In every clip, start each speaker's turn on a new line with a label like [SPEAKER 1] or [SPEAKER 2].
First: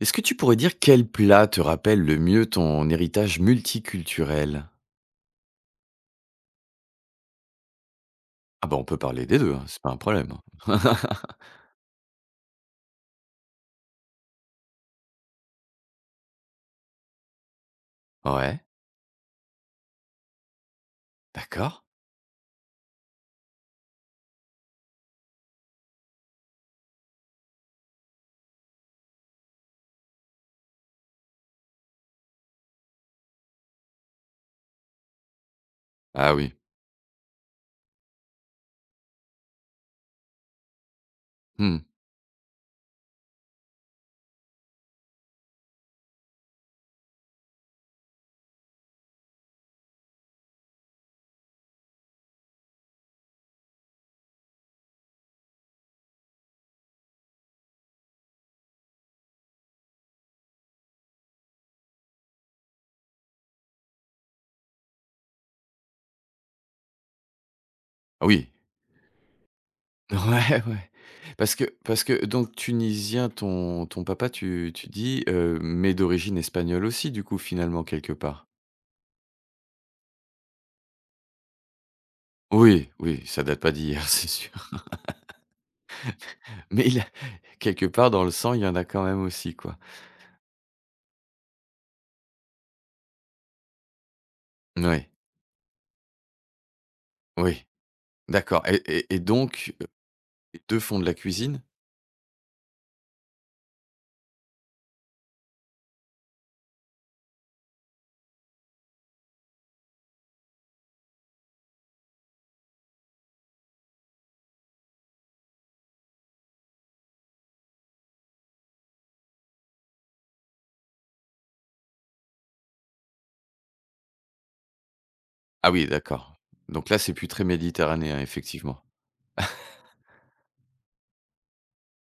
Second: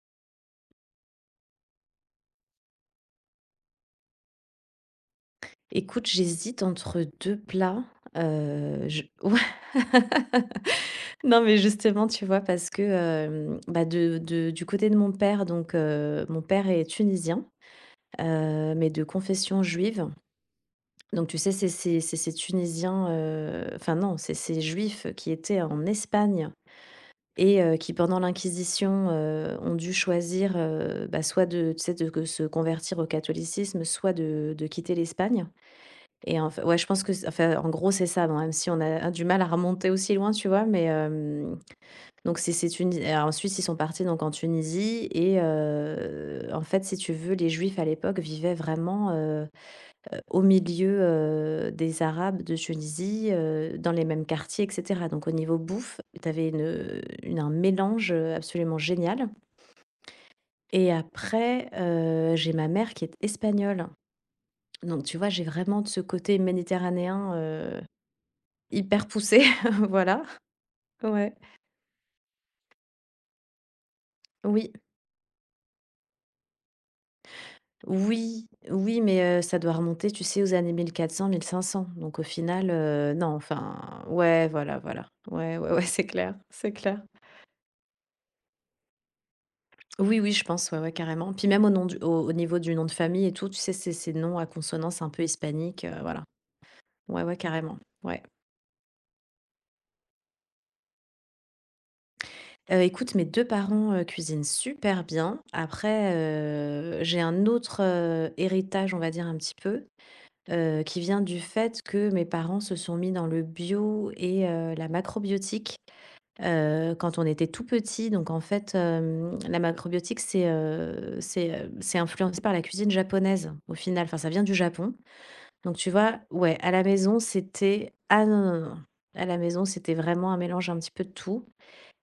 [SPEAKER 1] Est-ce que tu pourrais dire quel plat te rappelle le mieux ton héritage multiculturel?
[SPEAKER 2] Écoute, j'hésite entre 2 plats,
[SPEAKER 1] Ah bah, on peut
[SPEAKER 2] je
[SPEAKER 1] parler des
[SPEAKER 2] ouais.
[SPEAKER 1] 2, hein, c'est pas un problème,
[SPEAKER 2] Non, mais justement, tu vois? Parce que, bah, de du côté de mon père, donc mon père est tunisien,
[SPEAKER 1] Ouais,
[SPEAKER 2] mais de confession juive. Donc tu sais, c'est
[SPEAKER 1] d'accord.
[SPEAKER 2] ces c'est ces Tunisiens, enfin non, c'est ces Juifs qui étaient en Espagne et qui pendant l'Inquisition, ont dû choisir, bah, soit de tu sais, de se convertir au catholicisme, soit de quitter l'Espagne.
[SPEAKER 1] Ah
[SPEAKER 2] Et en
[SPEAKER 1] oui.
[SPEAKER 2] fait ouais, je pense que c enfin, en gros, c'est ça, bon, même si on a du mal à remonter aussi loin, tu vois? Mais,
[SPEAKER 1] Hmm.
[SPEAKER 2] donc c'est Tunis et ensuite, ils sont partis donc en Tunisie et en fait, si tu veux, les Juifs à l'époque vivaient vraiment, au milieu, des Arabes de Tunisie, dans les mêmes quartiers et cetera. Donc au niveau bouffe, tu avais une un mélange, absolument génial. Et après, j'ai ma mère qui est espagnole. Donc tu vois, j'ai vraiment de ce côté méditerranéen,
[SPEAKER 1] Ah oui.
[SPEAKER 2] hyper poussé, voilà,
[SPEAKER 1] Ouais, ouais.
[SPEAKER 2] ouais.
[SPEAKER 1] Parce que donc tunisien, ton papa tu
[SPEAKER 2] Oui,
[SPEAKER 1] tu dis, mais d'origine espagnole aussi du coup, finalement, quelque part?
[SPEAKER 2] oui, oui, mais ça doit remonter, tu sais, aux années mille quatre cents, 1500. Donc au final,
[SPEAKER 1] Oui, oui,
[SPEAKER 2] non,
[SPEAKER 1] ça date pas
[SPEAKER 2] enfin,
[SPEAKER 1] d'hier, c'est
[SPEAKER 2] ouais,
[SPEAKER 1] sûr.
[SPEAKER 2] voilà, voilà. Ouais, ouais, ouais, c'est clair, c'est
[SPEAKER 1] Mais
[SPEAKER 2] clair.
[SPEAKER 1] il a quelque part dans le sang, il y en a quand même aussi, quoi.
[SPEAKER 2] Oui, oui, je pense, ouais, ouais, carrément. Puis même au nom du au niveau du nom de famille et tout, tu sais, ces noms à consonance
[SPEAKER 1] Moui,
[SPEAKER 2] un peu hispanique, voilà. Ouais, ouais,
[SPEAKER 1] oui,
[SPEAKER 2] carrément, ouais.
[SPEAKER 1] d'accord et donc, les 2 font de la cuisine?
[SPEAKER 2] Écoute, mes 2 parents, cuisinent super bien. Après, j'ai un autre, héritage, on va dire, un petit peu, qui vient du fait que mes parents se sont mis dans le bio et la macrobiotique, quand on était tout petit. Donc en fait, la macrobiotique, c'est influencé par la cuisine japonaise, au final. Enfin, ça vient du Japon.
[SPEAKER 1] Ah
[SPEAKER 2] Donc
[SPEAKER 1] oui,
[SPEAKER 2] tu vois?
[SPEAKER 1] d'accord.
[SPEAKER 2] Ouais, à la
[SPEAKER 1] Donc là, c'est
[SPEAKER 2] maison,
[SPEAKER 1] plus très
[SPEAKER 2] c'était,
[SPEAKER 1] méditerranéen,
[SPEAKER 2] ah non, non, non.
[SPEAKER 1] effectivement.
[SPEAKER 2] À la maison, c'était vraiment un mélange un petit peu de tout.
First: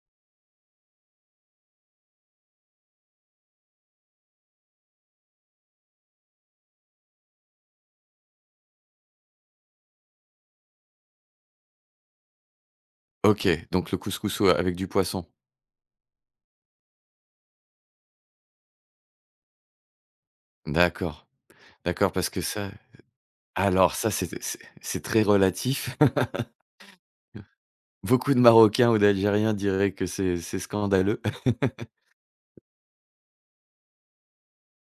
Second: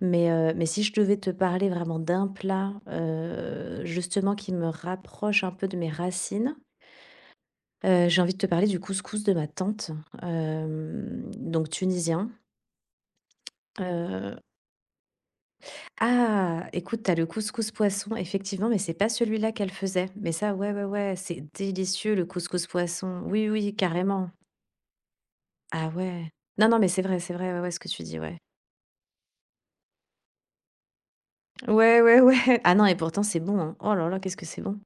[SPEAKER 2] Mais si je devais te parler vraiment d'un plat, justement qui me rapproche un peu de mes racines. J'ai envie de te parler du couscous de ma tante, donc tunisien,
[SPEAKER 1] OK, donc le
[SPEAKER 2] heu
[SPEAKER 1] couscous, ouais, avec du poisson.
[SPEAKER 2] ah! Écoute, t'as le couscous poisson effectivement, mais c'est pas celui-là qu'elle faisait. Mais ça, ouais, ouais, ouais,
[SPEAKER 1] D'accord,
[SPEAKER 2] c'est
[SPEAKER 1] d'accord,
[SPEAKER 2] délicieux le
[SPEAKER 1] parce que
[SPEAKER 2] couscous
[SPEAKER 1] ça
[SPEAKER 2] poisson. Oui, oui,
[SPEAKER 1] alors ça, c'est
[SPEAKER 2] carrément.
[SPEAKER 1] c'est c'est très
[SPEAKER 2] Ah
[SPEAKER 1] relatif.
[SPEAKER 2] ouais. Non, non, mais c'est vrai, ouais, ouais, ce que tu dis,
[SPEAKER 1] Beaucoup
[SPEAKER 2] ouais.
[SPEAKER 1] de Marocains ou d'Algériens diraient que c'est scandaleux.
[SPEAKER 2] Ouais, ouais, ouais. Ah non et pourtant c'est bon, hein. Oh là là, qu'est-ce que c'est bon.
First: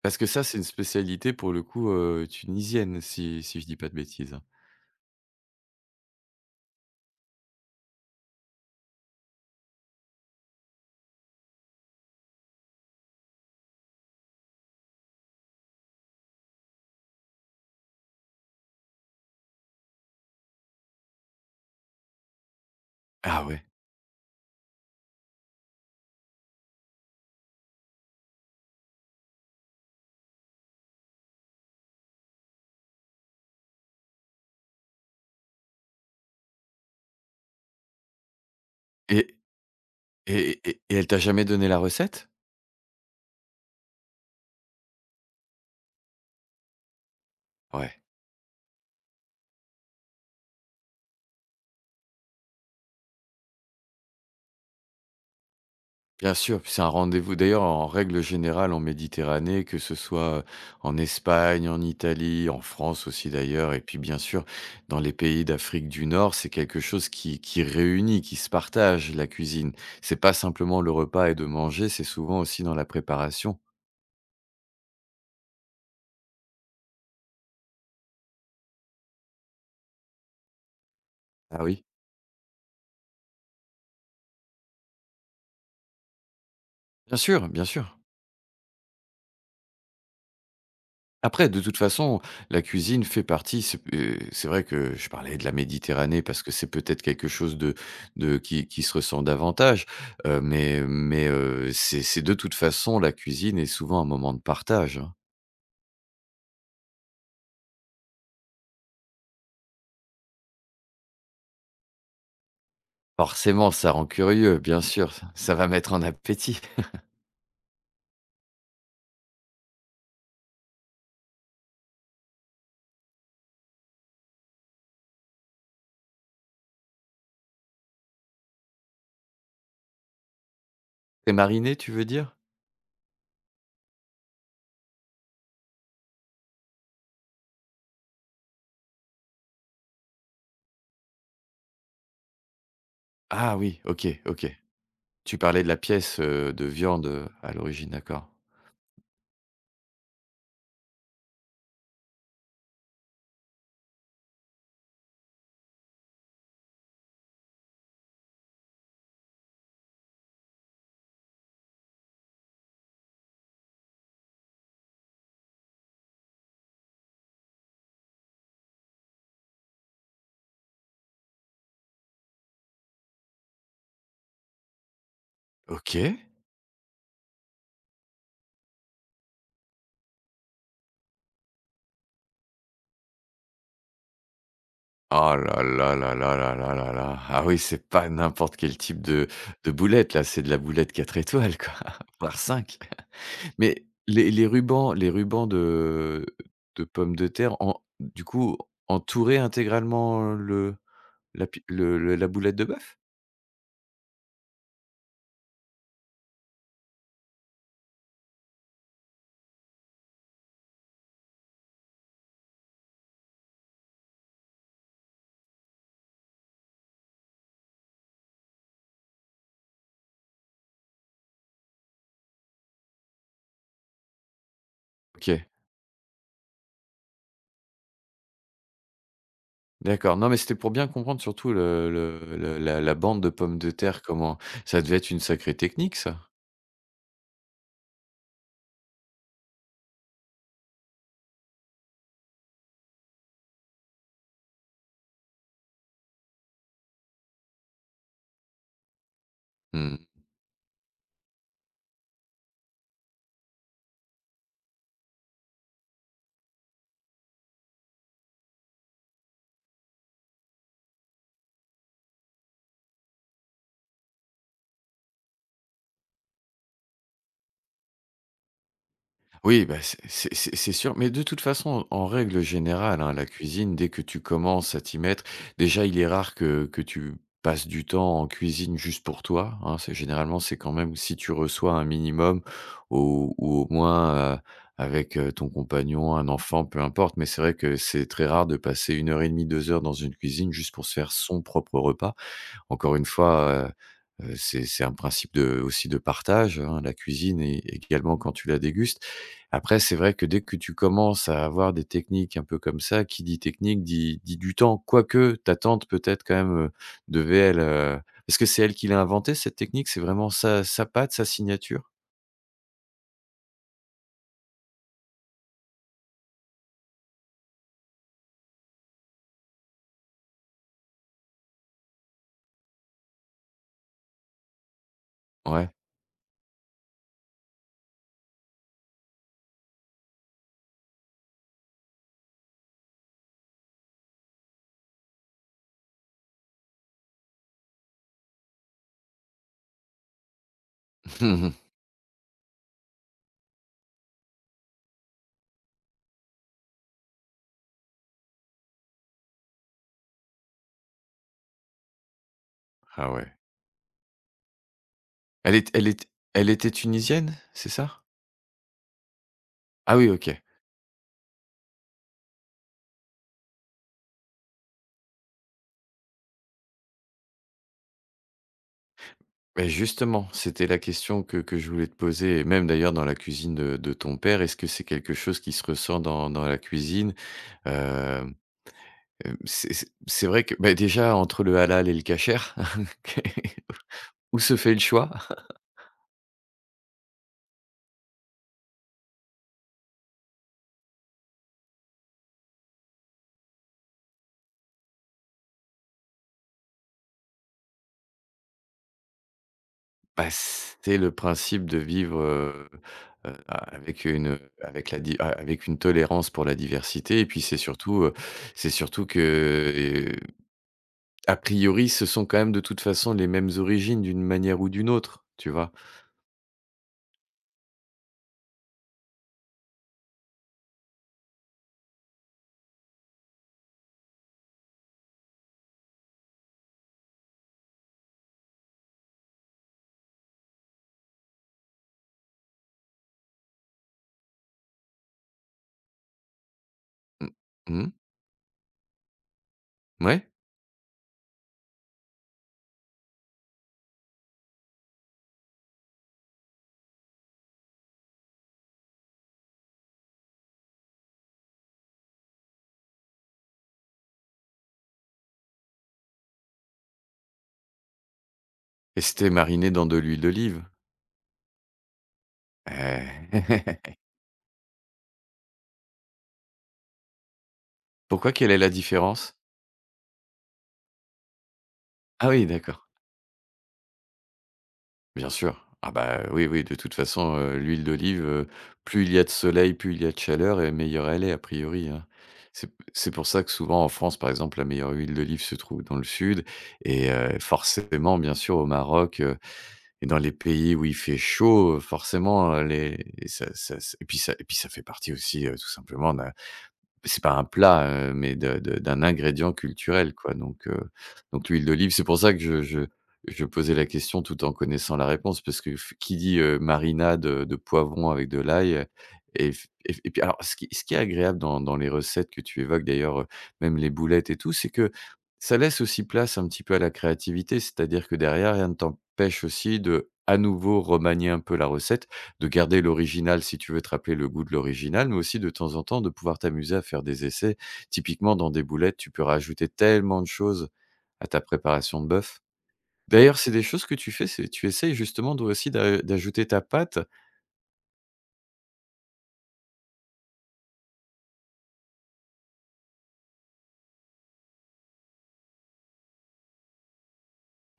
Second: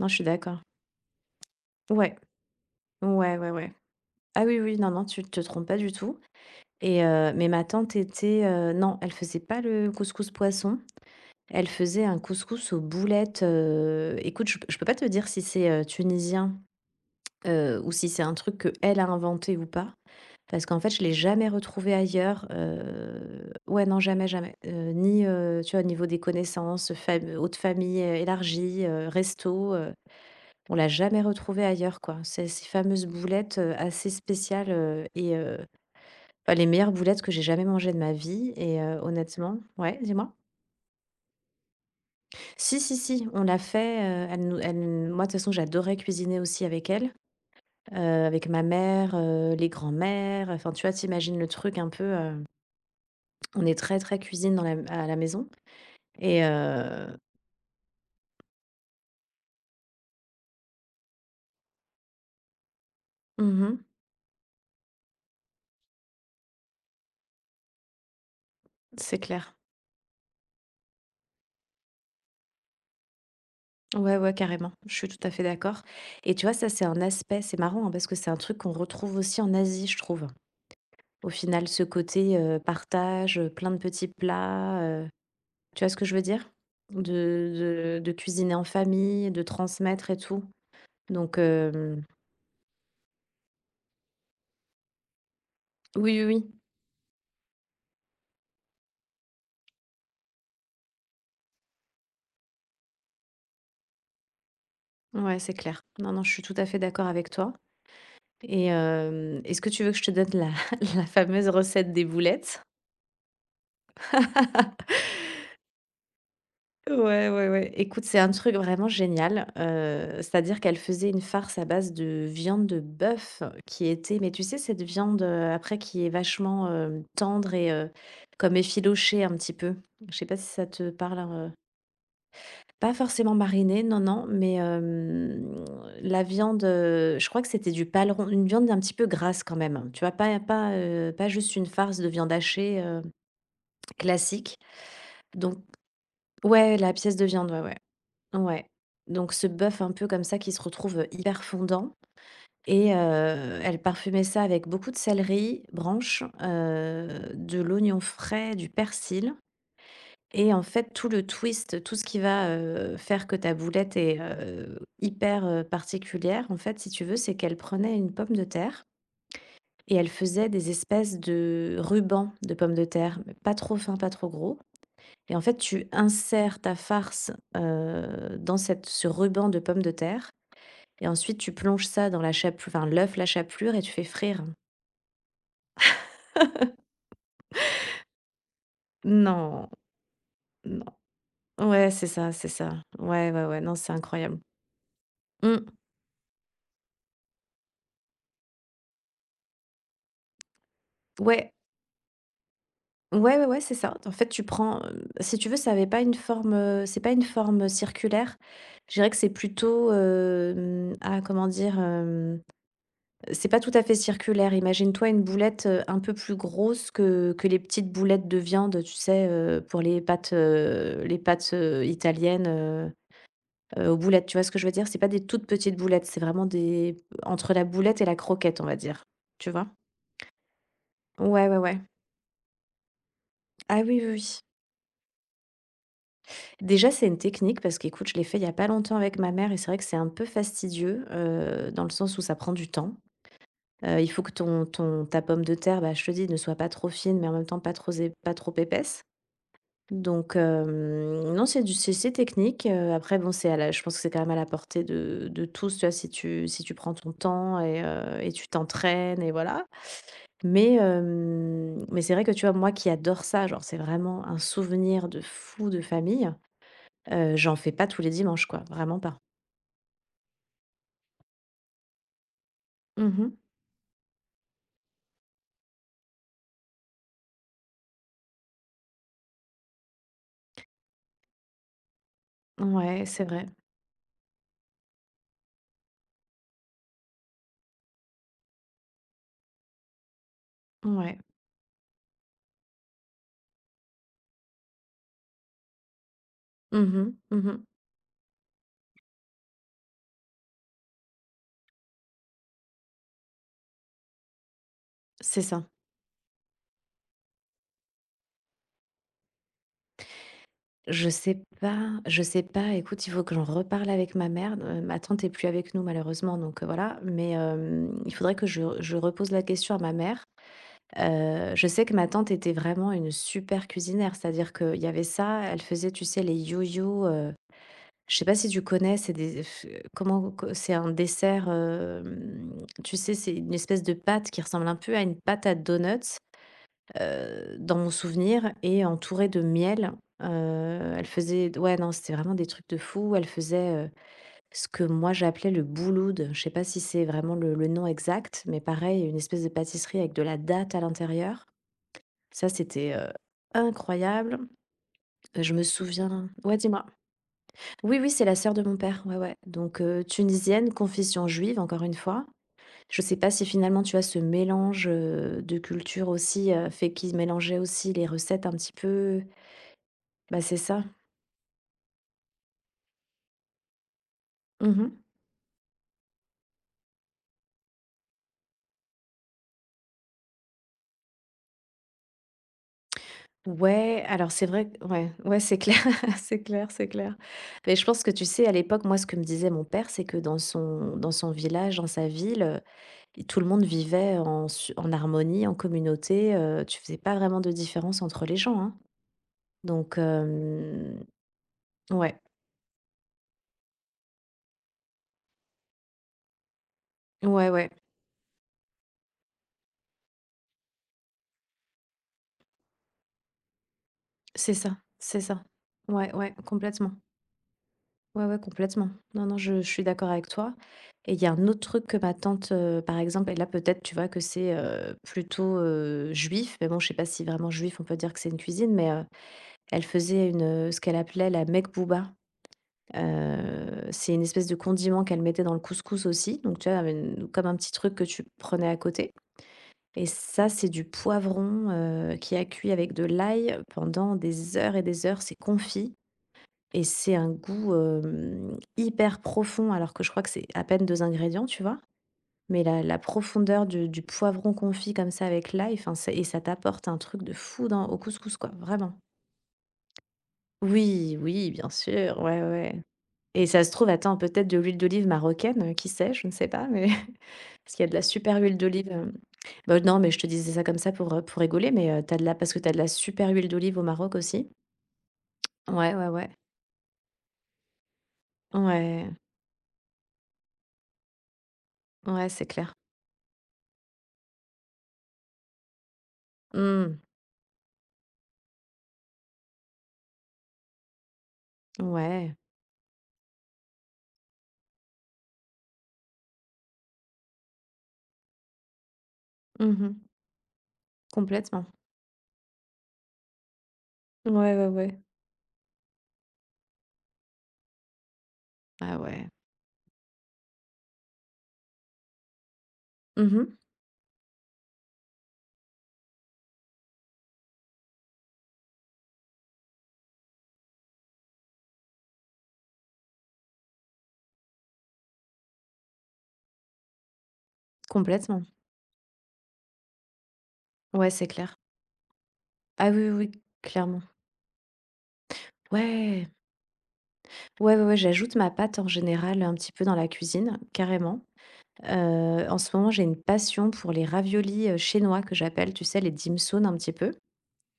[SPEAKER 2] Non, je
[SPEAKER 1] Parce
[SPEAKER 2] suis
[SPEAKER 1] que ça, c'est
[SPEAKER 2] d'accord.
[SPEAKER 1] une spécialité, pour le coup,
[SPEAKER 2] Ouais,
[SPEAKER 1] tunisienne,
[SPEAKER 2] ouais,
[SPEAKER 1] si
[SPEAKER 2] ouais,
[SPEAKER 1] si je
[SPEAKER 2] ouais.
[SPEAKER 1] dis pas de bêtises, hein?
[SPEAKER 2] Ah oui, oui, non, non, tu te trompes pas du tout et mais ma tante était, non, elle faisait pas le couscous poisson. Elle faisait un couscous aux boulettes, écoute, je peux pas te dire si c'est, tunisien, ou si c'est un truc que elle a inventé ou pas, parce qu'en fait, je l'ai jamais retrouvé ailleurs,
[SPEAKER 1] Ah ouais.
[SPEAKER 2] ouais, non, jamais, jamais, ni, tu vois, au niveau des connaissances, fam haute famille, élargie, resto, on l'a jamais retrouvé ailleurs, quoi. C'est ces fameuses boulettes, assez spéciales, et bah, les meilleures boulettes que j'ai jamais mangées de ma vie. Et
[SPEAKER 1] Et
[SPEAKER 2] honnêtement ouais, dis-moi?
[SPEAKER 1] elle t'a jamais donné la recette?
[SPEAKER 2] Si, si, si, on l'a fait, elle nous elle moi, de toute façon, j'adorais cuisiner aussi avec elle,
[SPEAKER 1] Ouais,
[SPEAKER 2] avec ma mère, les grands-mères, enfin, tu vois, t'imagines le truc un peu, on est très, très cuisine dans la à la maison
[SPEAKER 1] bien
[SPEAKER 2] et
[SPEAKER 1] sûr, c'est un rendez-vous. D'ailleurs, en règle générale, en Méditerranée, que ce soit, en Espagne, en Italie, en France aussi d'ailleurs
[SPEAKER 2] mmh
[SPEAKER 1] et puis, bien sûr, dans les pays d'Afrique du Nord, c'est quelque chose qui réunit, qui se partage,
[SPEAKER 2] c'est
[SPEAKER 1] la
[SPEAKER 2] clair.
[SPEAKER 1] cuisine. C'est pas simplement le repas et de manger, c'est souvent aussi dans la préparation.
[SPEAKER 2] Ouais, ouais, carrément, je suis tout à fait d'accord. Et tu vois, ça, c'est un aspect c'est marrant, hein, parce que c'est un truc qu'on retrouve aussi en Asie, je trouve. Au
[SPEAKER 1] Ah
[SPEAKER 2] final, ce
[SPEAKER 1] oui,
[SPEAKER 2] côté, partage, plein de petits plats. Tu vois ce que je veux dire? De
[SPEAKER 1] bien sûr, bien sûr.
[SPEAKER 2] de de cuisiner en famille, de transmettre et tout. Donc
[SPEAKER 1] Après, de toute façon, la cuisine fait partie c'est vrai que je parlais de la Méditerranée
[SPEAKER 2] oui,
[SPEAKER 1] parce
[SPEAKER 2] oui,
[SPEAKER 1] que c'est peut-être quelque chose de qui se ressent davantage, mais c'est de toute façon, la cuisine est souvent un moment de partage, hein.
[SPEAKER 2] oui, ouais, c'est clair. Non, non, je suis tout à fait d'accord avec toi. Et est-ce que tu veux que je te donne la la fameuse recette des boulettes?
[SPEAKER 1] Forcément, ça rend curieux, bien sûr, ça ça va mettre en appétit.
[SPEAKER 2] Ouais, ouais, ouais. Écoute, c'est un truc vraiment génial, c'est-à-dire qu'elle faisait une farce à base de viande de bœuf qui était mais tu sais cette viande, après qui est vachement, tendre et comme effilochée un petit peu. Je sais pas si ça te parle,
[SPEAKER 1] C'est
[SPEAKER 2] heu?
[SPEAKER 1] mariné, tu veux dire?
[SPEAKER 2] Pas forcément marinée, non, non, mais, la viande, je crois que c'était du paleron, une viande un petit peu grasse quand même, tu vois? Pas juste une farce de viande hachée,
[SPEAKER 1] Ah oui, OK, OK.
[SPEAKER 2] classique.
[SPEAKER 1] Tu
[SPEAKER 2] Donc
[SPEAKER 1] parlais de la pièce, de
[SPEAKER 2] ouais, la
[SPEAKER 1] viande,
[SPEAKER 2] pièce de viande,
[SPEAKER 1] à
[SPEAKER 2] ouais, ouais.
[SPEAKER 1] l'origine, d'accord.
[SPEAKER 2] Ouais. Donc ce bœuf un peu comme ça qui se retrouve, hyper fondant. Et elle parfumait ça avec beaucoup de céleri, branches, de l'oignon frais, du persil. Et en fait, tout le twist, tout ce qui va, faire que ta boulette est, hyper, particulière, en fait, si tu veux, c'est qu'elle prenait une pomme de terre et elle faisait des espèces de rubans de pommes de terre, mais pas trop fins, pas trop gros, et en fait, tu
[SPEAKER 1] OK.
[SPEAKER 2] insères ta farce, dans cette ce ruban de pommes de terre. Et ensuite tu plonges ça dans la chapelure, enfin l'œuf, la chapelure et tu fais frire.
[SPEAKER 1] Oh là là là là là là là là. Ah oui, c'est pas n'importe quel type
[SPEAKER 2] Non,
[SPEAKER 1] de boulette là, c'est de la
[SPEAKER 2] non.
[SPEAKER 1] boulette 4 étoiles quoi,
[SPEAKER 2] Ouais, c'est ça,
[SPEAKER 1] voire
[SPEAKER 2] c'est
[SPEAKER 1] cinq.
[SPEAKER 2] ça. Ouais, ouais, ouais, non,
[SPEAKER 1] Mais
[SPEAKER 2] c'est incroyable.
[SPEAKER 1] les rubans
[SPEAKER 2] Mmh.
[SPEAKER 1] de pommes de terre en du coup, entouraient intégralement le la
[SPEAKER 2] Ouais.
[SPEAKER 1] pi le la boulette de bœuf?
[SPEAKER 2] Ouais, ouais, ouais, c'est ça. En fait, tu prends, si tu veux, ça avait pas une forme, c'est pas une forme, circulaire. Je dirais que c'est plutôt, ah, comment dire? C'est pas tout à fait circulaire. Imagine-toi une boulette, un peu plus grosse que les petites boulettes de viande, tu sais, pour les pâtes, italiennes, aux boulettes. Tu vois ce que je veux dire? C'est pas des
[SPEAKER 1] OK,
[SPEAKER 2] toutes petites boulettes, c'est vraiment des entre la boulette et la croquette, on va dire. Tu vois?
[SPEAKER 1] d'accord. Non mais c'était pour bien comprendre
[SPEAKER 2] Ouais,
[SPEAKER 1] surtout
[SPEAKER 2] ouais, ouais.
[SPEAKER 1] le la la bande de pommes de
[SPEAKER 2] Ah oui,
[SPEAKER 1] terre,
[SPEAKER 2] oui,
[SPEAKER 1] comment
[SPEAKER 2] oui.
[SPEAKER 1] ça devait être une sacrée technique ça?
[SPEAKER 2] Déjà, c'est une technique parce qu'écoute, je l'ai fait il y a pas longtemps avec ma mère et c'est vrai que c'est un peu fastidieux, dans le sens où ça prend du temps. Il faut que ton ton ta pomme de terre, bah, je te dis, ne soit pas trop fine, mais en même temps pas trop épaisse.
[SPEAKER 1] Mmh.
[SPEAKER 2] Donc, non, c'est technique, après bon, c'est à la je pense que c'est quand même à la portée de tous, tu vois? Si tu prends ton temps, et tu t'entraînes et voilà. Mais c'est vrai que, tu vois, moi qui adore ça, genre, c'est vraiment un souvenir de fou de famille. J'en fais pas tous les dimanches quoi, vraiment pas.
[SPEAKER 1] Oui, bah, c'est sûr, mais de toute façon, en règle générale, hein, la
[SPEAKER 2] Mmh,
[SPEAKER 1] cuisine, dès que tu commences à t'y mettre, déjà, il est rare que tu passes du temps en cuisine juste pour toi, hein. C'est généralement, c'est quand même si tu reçois un minimum
[SPEAKER 2] ouais, c'est vrai.
[SPEAKER 1] ou au moins, avec, ton compagnon, un enfant, peu importe, mais c'est vrai que c'est très rare de passer une heure et demie, 2 heures dans une cuisine juste pour se faire
[SPEAKER 2] Ouais.
[SPEAKER 1] son propre repas. Encore une fois, c'est un principe de aussi de partage, hein,
[SPEAKER 2] Mmh
[SPEAKER 1] la
[SPEAKER 2] mh.
[SPEAKER 1] cuisine et
[SPEAKER 2] Mmh.
[SPEAKER 1] également quand tu la dégustes. Après, c'est vrai que dès que tu commences à avoir des techniques un peu comme ça, qui dit technique dit du temps. Quoique
[SPEAKER 2] C'est
[SPEAKER 1] ta
[SPEAKER 2] ça.
[SPEAKER 1] tante peut-être quand même, devait elle, parce que c'est elle qui l'a inventé cette technique? C'est vraiment sa sa
[SPEAKER 2] Je
[SPEAKER 1] patte, sa
[SPEAKER 2] sais pas,
[SPEAKER 1] signature?
[SPEAKER 2] je sais pas, écoute, il faut que j'en reparle avec ma mère. Ma tante est plus avec nous malheureusement, donc voilà. Mais il faudrait que je repose la question à ma mère. Je sais que ma tante était vraiment une super cuisinière, c'est-à-dire qu'il y avait ça, elle
[SPEAKER 1] Ouais.
[SPEAKER 2] faisait, tu sais, les yo yo. Je sais pas si tu connais, c'est des f comment co c'est un dessert, tu sais, c'est une espèce de pâte qui ressemble un peu à une pâte à donuts, dans mon souvenir et entourée de miel. Elle faisait ouais, non, c'était vraiment des trucs de fou. Elle faisait, ce que moi j'appelais le bouloud. Je sais pas si c'est vraiment le nom exact, mais pareil, une espèce de pâtisserie avec de la date à l'intérieur. Ça, c'était,
[SPEAKER 1] Ah ouais.
[SPEAKER 2] incroyable. Je
[SPEAKER 1] Elle
[SPEAKER 2] me
[SPEAKER 1] est elle est
[SPEAKER 2] souviens
[SPEAKER 1] elle
[SPEAKER 2] ouais,
[SPEAKER 1] était
[SPEAKER 2] dis-moi?
[SPEAKER 1] tunisienne, c'est
[SPEAKER 2] Oui,
[SPEAKER 1] ça?
[SPEAKER 2] oui, c'est la sœur de mon père, ouais, ouais. Donc
[SPEAKER 1] Ah oui, OK.
[SPEAKER 2] tunisienne, confession juive, encore une fois. Je sais pas si finalement, tu as ce mélange, de culture aussi, fait qu'ils mélangeaient aussi les recettes un petit peu.
[SPEAKER 1] Beh, justement,
[SPEAKER 2] Bah, c'est
[SPEAKER 1] c'était la
[SPEAKER 2] ça.
[SPEAKER 1] question que je voulais te poser et même d'ailleurs dans la cuisine de ton père. Est-ce que c'est
[SPEAKER 2] Mmh,
[SPEAKER 1] quelque chose qui se ressent dans dans la cuisine? Hem, c'est c'est vrai que, beh, déjà entre le halal et le kasher,
[SPEAKER 2] ouais, alors
[SPEAKER 1] où
[SPEAKER 2] c'est
[SPEAKER 1] se
[SPEAKER 2] vrai,
[SPEAKER 1] fait le
[SPEAKER 2] q
[SPEAKER 1] choix?
[SPEAKER 2] ouais, ouais, c'est clair, c'est clair, c'est clair. Mais je pense que tu sais, à l'époque, moi, ce que me disait mon père, c'est que dans son village, dans sa ville, i tout le monde vivait en harmonie, en communauté, tu faisais pas vraiment de différence entre les gens, hein. Donc.
[SPEAKER 1] Bah, c'est le principe de
[SPEAKER 2] Ouais,
[SPEAKER 1] vivre, avec une, avec la di avec une tolérance pour la diversité et puis
[SPEAKER 2] ouais, ouais,
[SPEAKER 1] c'est surtout que, a priori, ce sont quand même de toute façon les mêmes origines d'une
[SPEAKER 2] c'est
[SPEAKER 1] manière ou
[SPEAKER 2] ça,
[SPEAKER 1] d'une
[SPEAKER 2] c'est
[SPEAKER 1] autre,
[SPEAKER 2] ça.
[SPEAKER 1] tu vois?
[SPEAKER 2] Ouais, ouais, complètement. Ouais, ouais, complètement. Non, non, je suis d'accord avec toi. Et il y a un autre truc que ma tante, par exemple, et là peut-être tu vois que c'est plutôt juif, mais bon, je sais pas si vraiment juif on peut dire que c'est une cuisine, mais elle faisait ce qu'elle appelait la mekbouba. C'est une espèce de condiment qu'elle mettait dans le couscous aussi, donc tu vois,
[SPEAKER 1] Mmh.
[SPEAKER 2] comme un petit
[SPEAKER 1] Mmh.
[SPEAKER 2] truc que tu prenais à côté. Et
[SPEAKER 1] Ouais
[SPEAKER 2] ça, c'est du poivron, qui a cuit avec de l'ail pendant des heures et des heures, c'est confit et c'est un goût, hyper profond alors que je crois que c'est à peine 2 ingrédients, tu vois? Mais la profondeur du poivron confit comme ça avec l'ail, enfin, c'est et ça t'apporte un truc de fou dans au couscous, quoi, vraiment.
[SPEAKER 1] et c'était mariné dans de l'huile d'olive?
[SPEAKER 2] Oui, oui, bien sûr, ouais, ouais, et
[SPEAKER 1] Eh!
[SPEAKER 2] ça se trouve, attends, peut-être de l'huile d'olive marocaine, qui sait? Je ne sais pas, mais parce qu'il y a de la
[SPEAKER 1] Pourquoi?
[SPEAKER 2] super
[SPEAKER 1] Quelle
[SPEAKER 2] huile
[SPEAKER 1] est la
[SPEAKER 2] d'olive, hem,
[SPEAKER 1] différence?
[SPEAKER 2] bah, non, mais je te disais ça comme ça pour rigoler, mais, tu de
[SPEAKER 1] Ah
[SPEAKER 2] la
[SPEAKER 1] oui,
[SPEAKER 2] parce que tu as de la
[SPEAKER 1] d'accord.
[SPEAKER 2] super huile d'olive au Maroc aussi.
[SPEAKER 1] Bien sûr. Ah
[SPEAKER 2] Ouais, ouais,
[SPEAKER 1] bah,
[SPEAKER 2] ouais.
[SPEAKER 1] oui, oui, de toute façon, l'huile d'olive, plus
[SPEAKER 2] Ouais,
[SPEAKER 1] il y a de soleil, plus il y a de chaleur et meilleure elle est a priori, hein.
[SPEAKER 2] ouais, c'est
[SPEAKER 1] C'est
[SPEAKER 2] clair.
[SPEAKER 1] c'est pour ça que souvent en France, par exemple, la meilleure huile d'olive se trouve dans le sud
[SPEAKER 2] Mmh.
[SPEAKER 1] et forcément, bien sûr, au Maroc, et dans les pays où il fait chaud,
[SPEAKER 2] Ouais.
[SPEAKER 1] forcément, les et ça et puis ça et puis ça fait partie aussi, tout simplement d'un. C'est pas un plat, mais de d'un ingrédient
[SPEAKER 2] Mmh.
[SPEAKER 1] culturel, quoi, donc l'huile
[SPEAKER 2] Complètement.
[SPEAKER 1] d'olive, c'est pour ça que je posais la question
[SPEAKER 2] Ouais,
[SPEAKER 1] tout en
[SPEAKER 2] ouais,
[SPEAKER 1] connaissant
[SPEAKER 2] ouais.
[SPEAKER 1] la réponse parce que f qui dit, marinade, de poivrons avec de l'ail,
[SPEAKER 2] Ah ouais.
[SPEAKER 1] et f et f et puis alors ce qui est agréable dans dans les recettes que tu évoques d'ailleurs,
[SPEAKER 2] Mmh.
[SPEAKER 1] même les boulettes et tout, c'est que ça laisse aussi place un petit peu à la créativité. C'est-à-dire que derrière, rien ne t'empêche aussi de, à nouveau, remanier un peu la recette de garder l'original si tu veux te rappeler le goût de l'original, mais aussi de temps en temps de pouvoir t'amuser à faire des essais. Typiquement
[SPEAKER 2] Complètement.
[SPEAKER 1] dans des boulettes, tu peux rajouter tellement de choses
[SPEAKER 2] Ouais, c'est
[SPEAKER 1] à ta
[SPEAKER 2] clair.
[SPEAKER 1] préparation de bœuf.
[SPEAKER 2] Ah oui, oui,
[SPEAKER 1] D'ailleurs,
[SPEAKER 2] oui,
[SPEAKER 1] c'est des choses que
[SPEAKER 2] clairement.
[SPEAKER 1] tu fais, c'est tu essayes justement toi aussi d'a
[SPEAKER 2] Ouais.
[SPEAKER 1] d'ajouter ta pâte?
[SPEAKER 2] Ouais, ouais, ouais, j'ajoute ma pâte en général un petit peu dans la cuisine, carrément. En ce moment, j'ai une passion pour les raviolis, chinois que j'appelle, tu sais, les dim sum un petit peu.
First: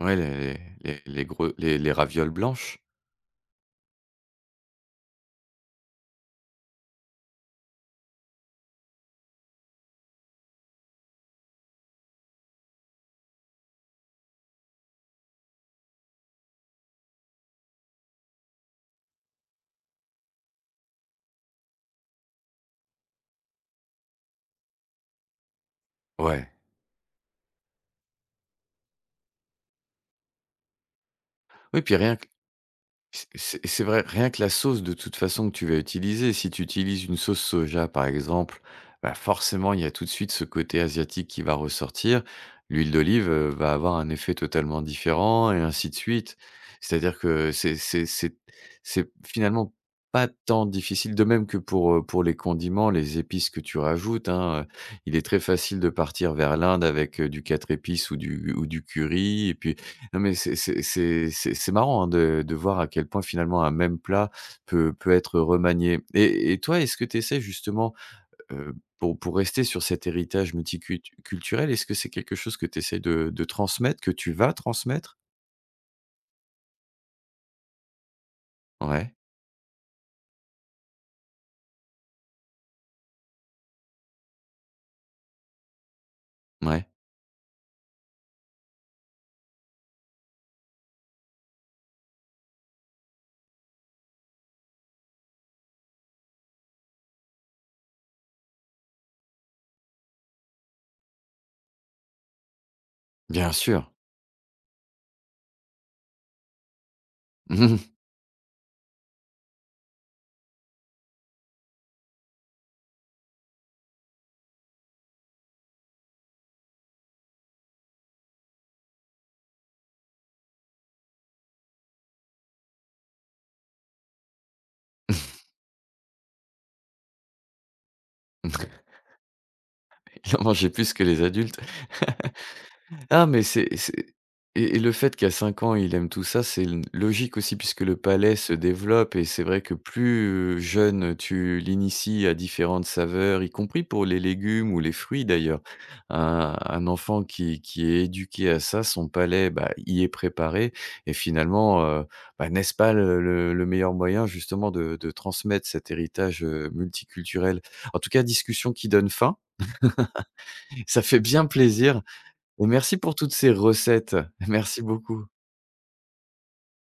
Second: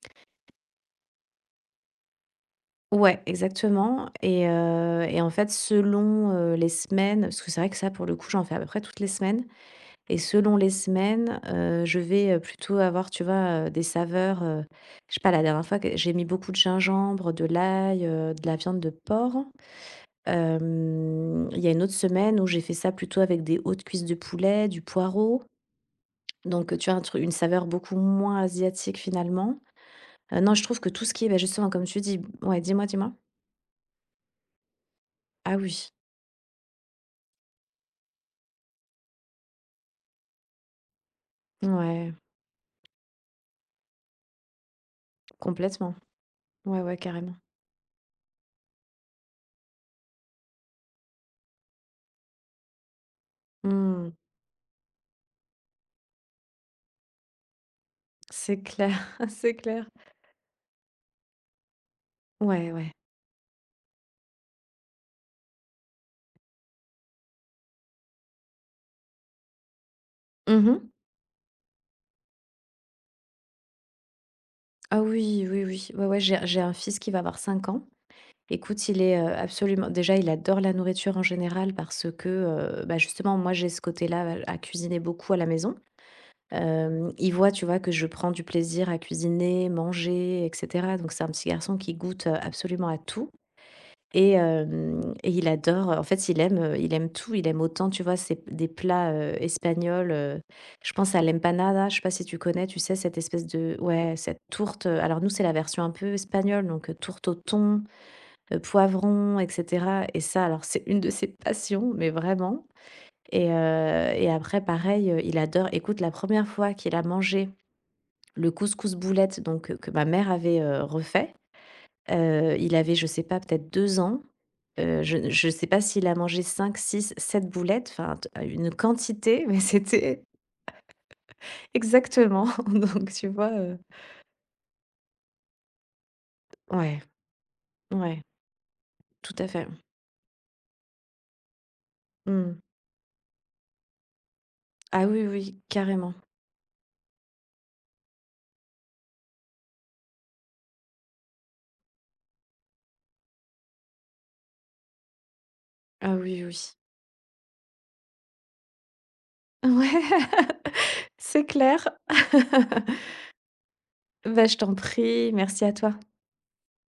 [SPEAKER 1] Ouais, les les gros les ravioles blanches?
[SPEAKER 2] Ouais, exactement, et en fait, selon, les semaines parce que c'est vrai que ça, pour le coup, j'en fais à peu près toutes les semaines, et selon les semaines, je vais, plutôt avoir, tu vois, des saveurs, je sais pas, la dernière fois que j'ai mis beaucoup de gingembre, de l'ail, de la viande de porc. Il y a une autre semaine où j'ai fait ça plutôt avec des hautes cuisses de poulet, du poireau,
[SPEAKER 1] Ouais.
[SPEAKER 2] donc tu vois, un tru une saveur beaucoup moins asiatique, finalement. Non, je trouve que tout ce qui est, bah, justement,
[SPEAKER 1] Oui,
[SPEAKER 2] comme
[SPEAKER 1] puis
[SPEAKER 2] tu
[SPEAKER 1] rien
[SPEAKER 2] dis,
[SPEAKER 1] que
[SPEAKER 2] ouais, dis-moi, dis-moi?
[SPEAKER 1] C c'est vrai, rien que la sauce de toute façon
[SPEAKER 2] Ah
[SPEAKER 1] que tu vas
[SPEAKER 2] oui,
[SPEAKER 1] utiliser, si tu utilises une sauce soja par exemple, bah, forcément il y a tout de suite ce côté asiatique qui va
[SPEAKER 2] ouais.
[SPEAKER 1] ressortir. L'huile d'olive, va avoir un effet totalement différent et ainsi de
[SPEAKER 2] Complètement.
[SPEAKER 1] suite.
[SPEAKER 2] Ouais, ouais,
[SPEAKER 1] C'est-à-dire
[SPEAKER 2] carrément.
[SPEAKER 1] que c'est finalement pas tant difficile, de même que pour les condiments, les épices que tu
[SPEAKER 2] Mmh.
[SPEAKER 1] rajoutes, hein, il est très facile de partir vers l'Inde avec, du 4 épices
[SPEAKER 2] C'est
[SPEAKER 1] ou du
[SPEAKER 2] clair,
[SPEAKER 1] curry
[SPEAKER 2] c'est
[SPEAKER 1] et puis
[SPEAKER 2] clair.
[SPEAKER 1] non, mais c'est marrant, hein, de
[SPEAKER 2] Ouais,
[SPEAKER 1] voir à
[SPEAKER 2] ouais.
[SPEAKER 1] quel point finalement un même plat peut peut être remanié et toi, est-ce que tu essaies justement, pour rester sur cet héritage
[SPEAKER 2] Mmh.
[SPEAKER 1] multiculturel est-ce que c'est quelque chose que tu essaies de transmettre, que tu vas
[SPEAKER 2] Ah
[SPEAKER 1] transmettre?
[SPEAKER 2] oui, oui, oui. Ouais, ouais, j'ai un fils qui va avoir 5 ans. Écoute, il
[SPEAKER 1] Ouais,
[SPEAKER 2] est, absolument déjà, il adore la nourriture en général parce que, bah, justement, moi, j'ai ce côté-là à cuisiner beaucoup à la maison.
[SPEAKER 1] ouais
[SPEAKER 2] Il voit, tu vois, que je prends du plaisir à cuisiner, manger et cetera. Donc c'est un petit garçon qui goûte, absolument à tout. Et hem et il adore, en fait, il aime tout. Il aime autant, tu vois, c'est des plats, espagnols, je pense à l'empanada, je sais pas si tu connais, tu sais, cette espèce
[SPEAKER 1] bien
[SPEAKER 2] de
[SPEAKER 1] sûr.
[SPEAKER 2] ouais, cette tourte, alors nous, c'est la version un peu espagnole, donc tourte au thon, poivron et cetera, et ça, alors c'est une de ses passions, mais vraiment. Et après pareil, il adore, écoute, la première fois qu'il a mangé le couscous boulette, donc que ma mère avait, refait, il avait, je sais pas, peut-être 2 ans. Je sais pas s'il a mangé 5 6 7 boulettes, enfin t une quantité, mais c'était
[SPEAKER 1] Il en mangeait plus que les adultes.
[SPEAKER 2] exactement donc
[SPEAKER 1] Ah,
[SPEAKER 2] tu
[SPEAKER 1] mais
[SPEAKER 2] vois, heu?
[SPEAKER 1] c'est et le fait qu'à 5 ans, il aime tout ça, c'est l
[SPEAKER 2] Ouais,
[SPEAKER 1] logique aussi puisque le
[SPEAKER 2] ouais,
[SPEAKER 1] palais se développe et
[SPEAKER 2] tout
[SPEAKER 1] c'est
[SPEAKER 2] à
[SPEAKER 1] vrai
[SPEAKER 2] fait.
[SPEAKER 1] que plus jeune tu l'inities à
[SPEAKER 2] Mmh.
[SPEAKER 1] différentes saveurs, y compris pour les légumes ou les
[SPEAKER 2] Ah
[SPEAKER 1] fruits
[SPEAKER 2] oui, oui,
[SPEAKER 1] d'ailleurs.
[SPEAKER 2] carrément.
[SPEAKER 1] Un enfant qui est éduqué à ça, son palais, bah, y est préparé et finalement, bah, n'est-ce pas le le meilleur moyen justement de transmettre cet
[SPEAKER 2] Ah
[SPEAKER 1] héritage,
[SPEAKER 2] oui, oui.
[SPEAKER 1] multiculturel? En tout cas, discussion qui donne faim.
[SPEAKER 2] Ouais,
[SPEAKER 1] Ça fait
[SPEAKER 2] c'est
[SPEAKER 1] bien
[SPEAKER 2] clair.
[SPEAKER 1] plaisir. Et merci pour toutes ces recettes.
[SPEAKER 2] Bah, je t'en
[SPEAKER 1] Merci beaucoup.
[SPEAKER 2] prie, merci à toi.